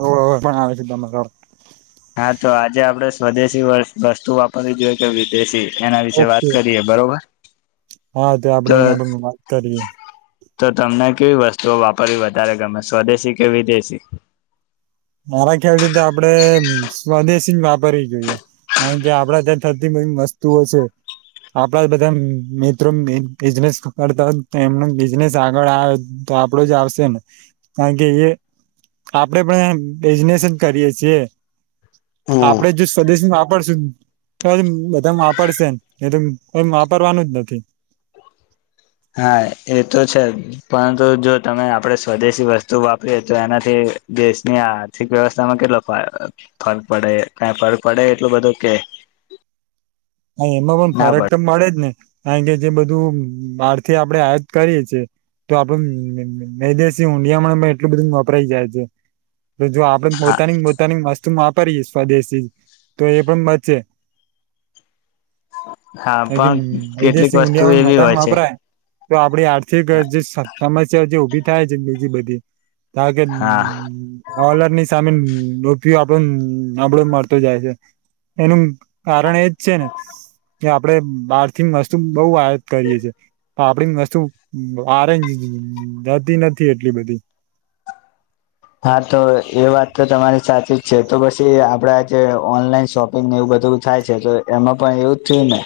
હો હો પણ આવે છે તમારાર હા તો આજે આપડે સ્વદેશી વસ્તુ વાપરવી જોઈએ કે વિદેશી એના વિશે વાત ઓકે કરીએ બરોબર. હા તે આપડે તો એના પણ વાત કરીએ તો તમને કેવી વસ્તુઓ વાપરવી વધારે ગમે સ્વદેશી કે વિદેશી. મારા ખ્યાલ થી તો આપડે સ્વદેશી જ વાપરવી જોઈએ. કાર કે આપડે ત્યાં થરતી બધી મસ્તુ હોય છે. આપડા બધા મિત્રો બિઝનેસ કરતા હો એમનું બિઝનેસ આગળ આવે તો આપડો જ આવશે ને કારણ કે એ આપડે પણ ડિઝનેસ જ કરીએ છીએ આપડે જો સ્વદેશમાં વાપરશું તો બધા વાપરશે એ તો કો વાપરવાનું જ નથી. હા એ તો છે પરંતુ જો તમે આપણેે સ્વદેશી વસ્તુ વાપરીએ તો એનાથી દેશની આર્થિક વ્યવસ્થામાં કેટલો ફરક પડે ક ફરક પડે એટલું બધો કે [inaudible] હા એમાં પણ ના ફરક પડે તો મળે જ ને કારણ કે જે બધું આારથી આપણેે હયાત કરીએ છ છેએ તો આપડે મેદેશી ઊડિયામાં એટલું બધું વપરાય જાય છે. તો જો આપડે હા પોતાની પોતાની મસ્ત વાપરીયએ સ્વદેશથી તો એ પણ બચે હા કેમ પણ એ કેટલીક દેશ વસ્તુ ઊડિયા એવી હોય મધામાં છે વાપરાય તો આપડી આર્થિક જે સમસ્યા જે ઉઊભી થાય છે બીજી બધી આગન હા હલર ની સામે રપયો આપડો આપડો મળતો જાય છે. એનું કારણ એજ છે ને કે આપડે બહાર વસ્તુ બઉુ આયાત કરીએ છેએ આપડી વસ્તુ ઓરેન્જ હમ જાતી નથી એટલી બધી. હા તો એ વાત તો તમારી સાચી જ છે તો પછી એ આપડે આજે ઓનલાઈન શોપિંગને એવું બ થાય છે તો એમાં પણ એવું જ થયું ને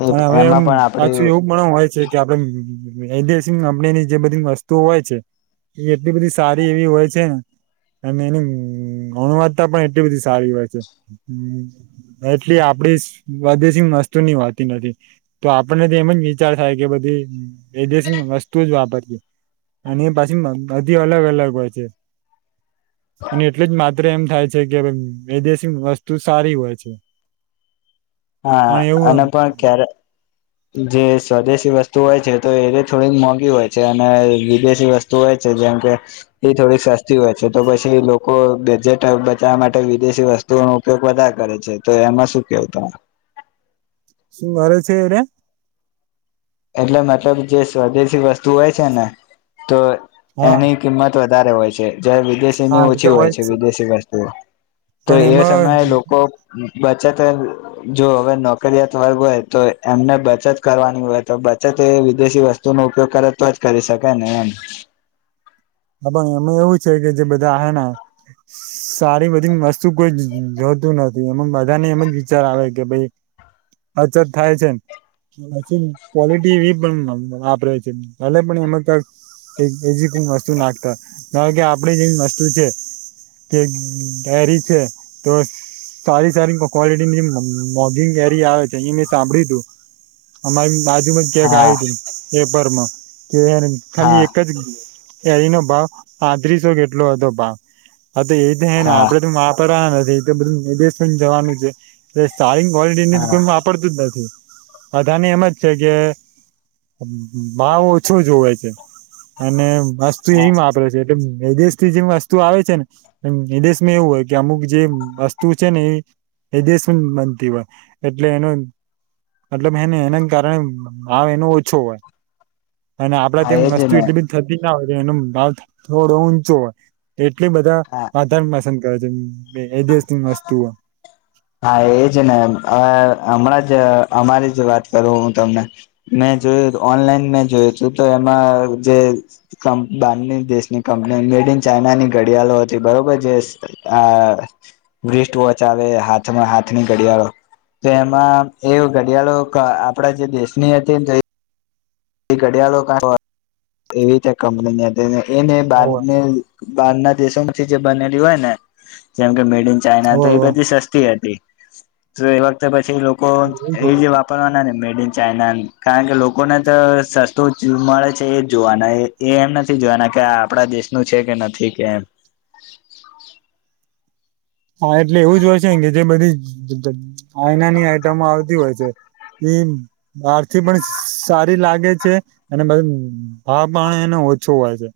તો અને હવે એમ એમાં પણ આપડી પાછું એવું પણ હોય છે કે આપડે એસ કંપનીની જે બધી વસ્તુ હોય છે એ એટલી બધી સારી એવી હોય છે ને અને એની ગુણવત્તા પણ એટલી બધી સારી વાત છે એટલી આપ વાદ્યસિંહ માસ્તુર ની વાત નથી તો આપણને તો એમ જ વિચાર થાય કે બધી વૈદેશિક વસ્તુ જ વાપરીએ અને એ પાછી બધી અલગ અલગ હોય છે. અને એટલું જ માત્ર એમ થાય છે કે એદેશી વસ્તુ સારી હોય છે. [inaudible] હા અને પણ ક્યારે જે સ્વદેશી વસ્તુ હોય છે તો એ થોડીક મોંઘી હોય છે અને વિદેશી વસ્તુ હોય છે. જેમકે એ થોડીક સસ્તી હોય છે તો પછી લોકો બજેટ બચાવવા માટે વિદેશી વસ્તુ ન ઉપયોગ વધારે કરે છે તો એમાં શું કેવ તમે. શું મારે છે એને એટલે મતલબ જે સ્વદેશી વસ્તુ હોય છે ને તો હા એની કિંમત વધારે હોય છે જ હા વિદેશીની એ તો ઓછી હોય જ છે વિદેશી વસ્તુઓ તો પણ એ એમાં સમયે લોકો બચત અહ જો હવે નોકરીયાત વર્ગ હોય તો એમને બચત કરવાની હો તો બચત એ વિદેશી વસ્તુનો ઉપયોગ કરે તો જ કરી શકે ને એમ. હા, પણ એમાં એવું છે કે જે બધા હૈના સારી બધી વસ્તુ કોઈ જોતું નથી એમાં બધાને એમ જ વિચાર આવે કે ભઈ હછત થાય છે એમ. પછી ક્વોલિટી એવી પણ વા-વાપરે છે. ભલે પણ એમાં તસ [inaudible] એજી કોઈ વસ્તુ નાખતા ધારો કે આપણે જેવી વસ્તુ છે કે ડરી છે તો સારી સારી ક્વલિટીની જે મો-મોગિંગ ગેરી આવે છે અહી મેં સાંભળ્યું તું અમારી બાજુમાં જ ક્યાંક હા આવ્યું તું પેપરમાં. કે ખાલી હા એક જ કેરીનો ભાવ પાંત્રીસો કે એટલો હતો ભાવ. હા એજ છે ને હા આપડે તો વાપરવા નથી એ તો બધું વિદેશમાં જ જવાનું છે એ સારી ક્વોલિટીની તો હા કોઈ વાપરતું જ નથી બધાને એમ જ છે કે હમ્મ હમ્મ ભાવ ઓછો જોવે છે અને વસ્તુ હા ઈ વાપરે છે. એ વિદેશથી જેમ વસ્તુ આવે છેને વિદેશમાં એવું હોય કે અમુક જે વસ્તુ છે ને એ વિદેશમાં જ બનતી હોય. એટલે એનું મતલબ એને એનાં કારણે ભાવ એનો ઓછો હોય. અને આપણે હા ત્યાં એજ વસ્તુ ને એટલી બધી થતી ના હોય એનો ભાવ થો-થોડો ઊંચો હોય. તે એટલી બધા હા વધારે પસંદ કરે છે વિદેશની વસ્તુઓ. હા એજને અહ હમણાં જ અમારી જ વાત કરું હું તમને મેં જે ઓનલાઈન મેં જોયું હતું તો એમાં જે કમ બહારની દેશની કંપની એની મેડ ઇન ચાઈનાની ઘડિયાળ હતી બરોબર જે આહ વેઇસ્ટવોચ આવે હાથ તમારા હાથની ઘડિયાળો તો એમાં એ ઘડિયાળો કા આપણા જે દેશની હતી ને તો એ ઘડિયાળો કા [unintelligible] એવી કંપની એને હોવે બારને બહારના દેશોમાંથી જે બનેલી હોયને જેમ કે મેડ ઇન ચાાઈના તો હોવે એ બધી સસ્તી હતી. તો એ વખતે પછી લોકો એવી હોવે જે વાપરવાના ને મે ડ ઇન ચાઈના. કારણ કે લોકોને ત સસ્તુંજ મળે છે એજ જોવાના એ એમ નથી જોવાના કે આ આપણા દેશનું છે કે નથી. કેમ. [inaudible] હા એટલે એવું જ હોય છેને કે જે બધી ચ ચ ચાઈનાની આઈટમો આવતી હોય છે એ બહારથી પણ સારી લાગે છે અને બધુ ભાવ પણ એને ઓછો હોય છે.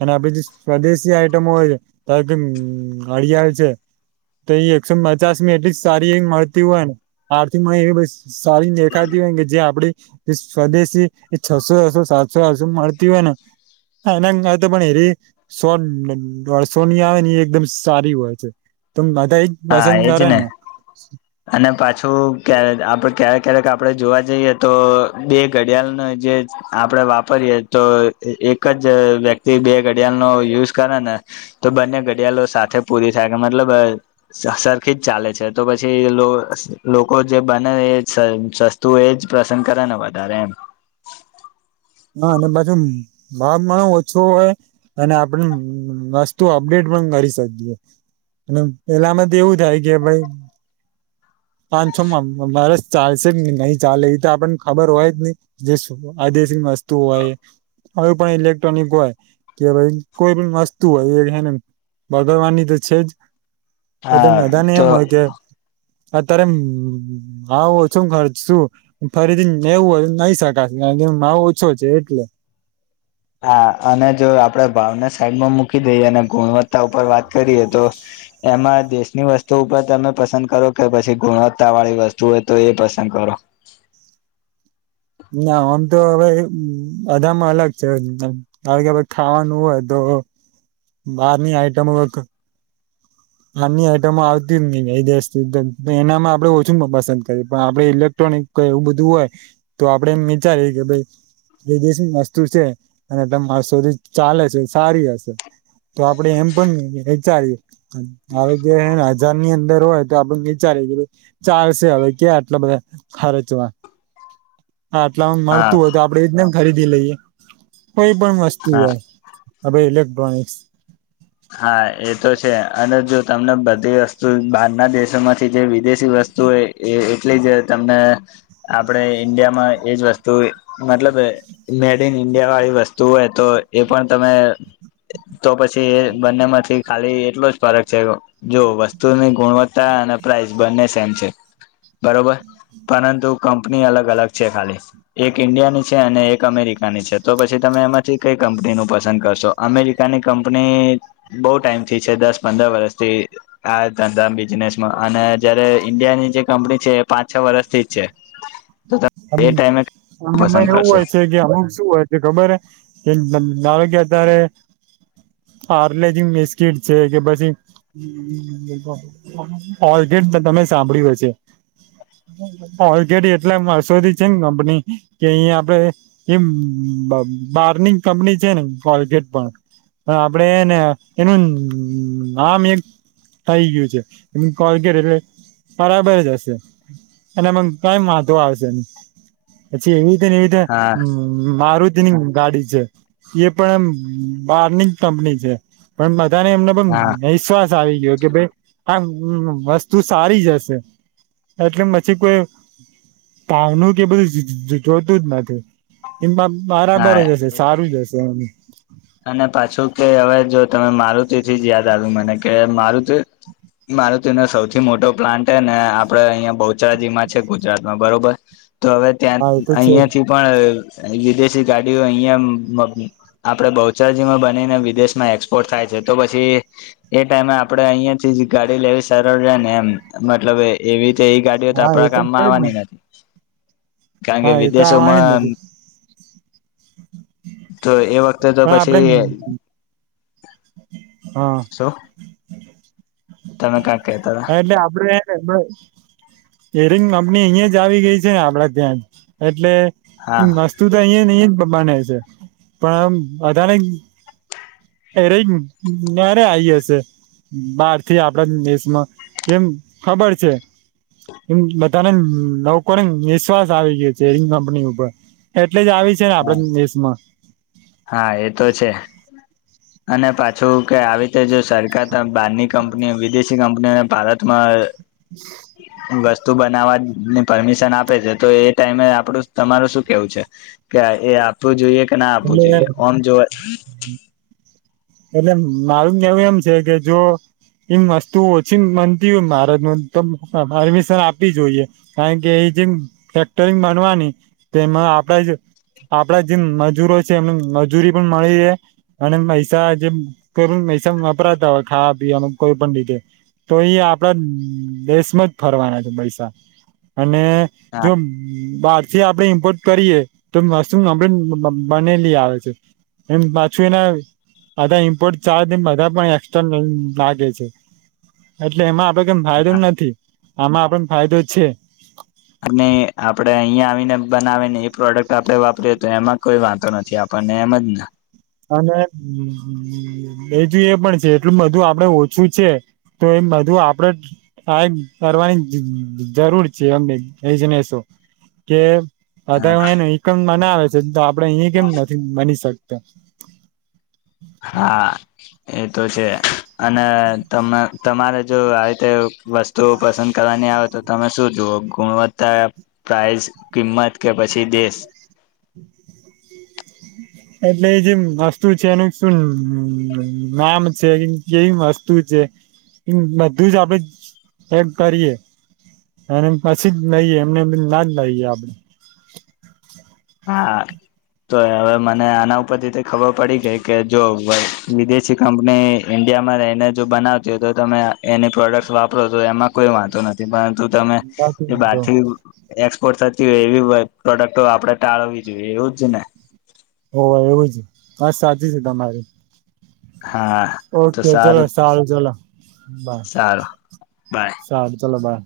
અને આ પછી સ્વદેશી આઈટમો હોય છે, ધારો કે અમ્મ ઘડિયાળ છે તો એ એકસો પચાસમાં એટલી સારી એવી મળતી હોય ને આરથી માં એ બસ સારી દેખાતી હોય કે જે આપણે તે સ્વદેશી એ છસો-છસો સાતસો-આઠસોમાં મળતી હોય ને હા એને એમ હોય તો પણ એ રહી એ સો- દોઢસોની આવેને એકદમ સારી હોય છે. તો બધા એજ હા, પસંદ એજ કરે ને અને પાછું ક્યાર આપણે ક્યારેક ક્યારેક આપણે જોવા જઈએ તો બે ઘડિયાળના જે આપણે વાપરીયએ તો એ એક જ વ્યક્તિ બે ઘડિયાળનો યુઝ કરે ને તો બંને ઘડિયાળો સાથે પૂરી થાય. મતલબ અહ સ-સરખી જ ચાલે છે તો પછી લો-લોકો જે બને એ સ-સસ્તુ એ પસંદ કરે ને વધારે એમ. [inaudible] હા અને પાછુ ભાવ પણ ઓછો હોય અને આપણને અમ્મ વસ્તુ અપડેટ પણ કરી શકીએ. અને પેલામાં તો એવું થાય કે ભઈ પાંચસોમાં વર્ષ ચાલશે કે નહી ચાલે એતો આપણને ખબર હોય જ નહી. જે આ દેશી વસ્તુ હોય હવે પણ ઇલેક્ટ્રોનિક હોય કે ભાઈ કોઈપણ વસ્તુ હોય એ. બગડવાની તો છે જ એટલે હા બધાને એમ તો હોય કે અત્યારે ભાવ ઓછો ખર્ચશુ ફરીથી લેવુ હોય લ‌ઈ શકાય એમ. કારણકે ભાવ ઓછો છે એટલે હા અને જો આપણે ભાવને સાઈડમાં મૂકી દઈએ અને ગુણવત્તા ઉપર વાત કરીએ તો એમાં દેશની વસ્તુ ઉપર તમે પસંદ કરો કે પછી ગુણવત્તાવાળી વસ્તુ હોય તો એ પસંદ કરો? કરો. [inaudible] ના આમ તો હવે એ બધામાં અલગ છે કે ખાવાનું હોય તો ઓ બહારની આઈટમ આની આઈટમો આવતી જ ન દ એનામાં આપડે ઓછું પસંદ કરીએ પણ આપડે ઇલેક્ટ્રોનિક ક એવું બધું હોય તો આપડે એમ વિચારીએ કે ભાઈ. એ વિદેશ વસ્તુ છે. અને એ સુધી ચાલે છે. સારી હશે તો આપડે એમ પણ વિચારીએ હવે કે હજાર ની અંદર હોય તો આપડે વિચારી કે ભઈ ચાલશે હવે ક્યા આટલા બધા ખચવા હા આટલા હ હા મળતું હોય તો આપડે એ જ ને ખરીદી લઈએ. કોઈ પણ વસ્તુ હા હોય આ ભી ઇલેક્ટ્રોનિક્સ હા એ તો છે અને જો તમને બધી વસ્તુ બહારના દેશોમાંથી જે વિદેશી વસ્તુ એટલી જ તમને આપડે ઈન્ડિયામાં એજ વસ્તુ મતલબ મેડ ઇન ઇન્ડિયા વાળી વસ્તુ હોય તો એ પણ તમે તો પછી બંને માંથી ખાલી એટલો જ ફરક છે. જો વસ્તુની ગુણવત્તા અને પ્રાઇસ બંને સેમ છે. બરોબર. પરંતુ કંપની અલગ અલગ છે. ખાલી એક ઈન્ડિયાની છે. અને એક અમેરિકાની છે. તો પછી તમે એમાંથી કઈ કંપની નું પસંદ કરશો અમેરિકાની કંપની બહુ ટાઈમથી છે. દસ પંદર વર્ષથી આ ધંધા બિઝનેસમાં અને જયારે ઈન્ડિયા ત્યાંની જે કંપની છે. એ પાંચ છ. વર્ષથી જ છે. [inaudible] એ એવું પસંદ કરશો હોય છે. કે હમ શું હોય છે. ખબર કે [unintelligible] ધારો કે અત્યારે પાલેજી બિસ્કીટ છે. કે પછી કોલગેટ તમે સાંભળ્યું હશે છે. ઓલગેડી એટલે શોધી છે. ને કંપની કે અહી આપડે એ બારનીં કંપની છે. ને કોગેટ પણ આપડેને એનું આમ એક થઈ ગયું છે. એ કોલર્ગેટ એટલે બરાબર જ હશે. અને એમાં કઈ વાંધો આવશે પછી એવી રીતેને એવી રીતે હા મારું ગાડી છે. એ પણ એમ બારની જ કંપની છે. પણ બધાને એમને પણ હા વિશ્વાસ આવી ગયો કે ભાઈ આ વસ્તુ સારી હશે. એટલે પછી કોઈ ભાવનું કે બધું જોતું જ નથી. એમાં બરાબર હા જ હશે એ તો સારું છે. જ હશે એમ અને પાછું કે હવે જો તમે મારુંતી તેથી જ યાદ આવ્યું મને કે મારુંતી તો મારૂતિ તનો સૌથી મોટો પ્લાન્ટ હ ને આપડે અહિયા યા બહુચરાજીમાં છે. ગુજરાતમાં બરોબર તો હવે ત્યાં હા એ તો છે જ અહિયાં થી પણ વિદેશ ગાડીઓ અહિયાં આપડે બહુચરજીમાં બનીને વિદેશમાં એક્સપોર્ટ થાય છે. તો પછી એ ટાઈમે આપડે અહિયાં થી જ ગાડી લેવી સરળ રહે ને એમ મતલબ એવી. તે એ ગાડીઓ તો હા એ આપણા કામમાં છે જ ને આવવાની નથી કારણ કે હા એ તો આવવાની જ વિદેશોમાં નથી તો એ વખતે તો પણ આપડે પછી હા શું [unintelligible] તમે કા [unintelligible] હને આભ્ર એ [unintelligible] યેરિંગ કંપની અહીંયા જ આવી ગઈ છે. ને આપડાે ત્યાં એટલે હતા વસ્તુ તો અહીંયા નહી. ને છે. પણ બધાંને એરે રે આઈ હશે [unintelligible] બાર થી આપડા દેશમાં કેમ ખબર છે. એમ બધાને લોકો ને વિશ્વાસ આવી ગયો છેરિંગ કંપની ઉપર. એટલે જ આવી છે. ને હા આપડા દેશમાં હા એ તો છે. અને પાછું કે આવી રીતે જો સરકાર બહારની કંપનીઓ વિદેશી કંપનીઓને ભારતમાં [inaudible] વસ્તુ બનાવવાની પરમિશન આપે છે. તો એ ટાઈમે આપડું તમારું શું કેવું છે. કે એ આપવું જોઈએ કે ના આપવું એટલે જોઈએ આમ જો એટલે મારું કેવું એમ છે કે જો ઈમ વસ્તુ ઓછી મનતી ભારતમાં તો પરમિશન આપવી જોઈએ કારણ કે એ જીમ ફેકરી બનવાની તેમાં આપડા જ આપડા જેમ મજૂરો છે એમને મજૂરી પણ મળી રહે અને પૈ [unintelligible] કોઈ પણ પૈસા વપરાતા હોય ખાવા પીવાનું કોઈ પણ રીતેે તો એ આપડા દેશમાં જ ફરવાના છે પૈસા ને હા જો બાદ જે આપણે ઇમ્પોર્ટ કરીએ તો વસ્તુ કમ્પ્લેટ બ્બનેલી આવે છે. એમ પાછું એના બધા ઇમ્પોર્ટ ચાર્જ બધા પણ એસ્ટ્રા લાગે છે એટલે એમાં તો કેમ ફાયદો હા નથી આમાં આપણન ફાયદો છે અને આપડે અહીંયા આવીને બનાવીને એ પ્રોડક્ટ આપડે વાપરીએ તો એમાં કોઈ વાંધો નથી. આપડ [unintelligible] નેમજન અને બજું એ પણ છે એટલું બધું આપડે ઓછું છે તો એમ બધું આપણે થાય એ કરવાની જરૂર છે એમ એજનેસો. કે હા બધા એવાહેને ઇકન મનાવે છે, તો આપડે અહીંયા કેમ નથી બની શકતા. હા એતો છે અને તમ તમારે જો આવી રીતે વસ્તુઓ પસંદ કરવાની આવે તો તમે શું જુઓ ગુણવત્તા પ્રાઈઝ, કિંમત કે પછી દેશ. [inaudible] એટલે એ જેમ વસ્તુ છે, એનું શું નામ છે, કેવી વસ્તુ છે. બધું જ આપડે હેક કરીએ. [unintelligible] અને પછી જ લઈ એમનેમ ના જ લઈએ આપ હા. તો હવે મને આના ઉપરથી ખબર પડી ગઈ કે જો વિદેશી કંપની ઇન્ડિયામાં રહીને જો બનાવતી હોય તો તમે એની પ્રોડક્ટ્સ વાપરો તો એમાં કોઈ વાંંધો નથી, પરંતુ તમે બાકી ન તો બારથી [unintelligible] એમ્પોર્ટ થતી હોય એવી પ્રોડક્ટ આપડે ટાળવી જોઈએ એવું જ ને. હોવ એવું જ વાત સાચી છે તમારી. હા ઓકે ચલો સારું ચલો બાય. સારું બાય સારું ચલો બાય.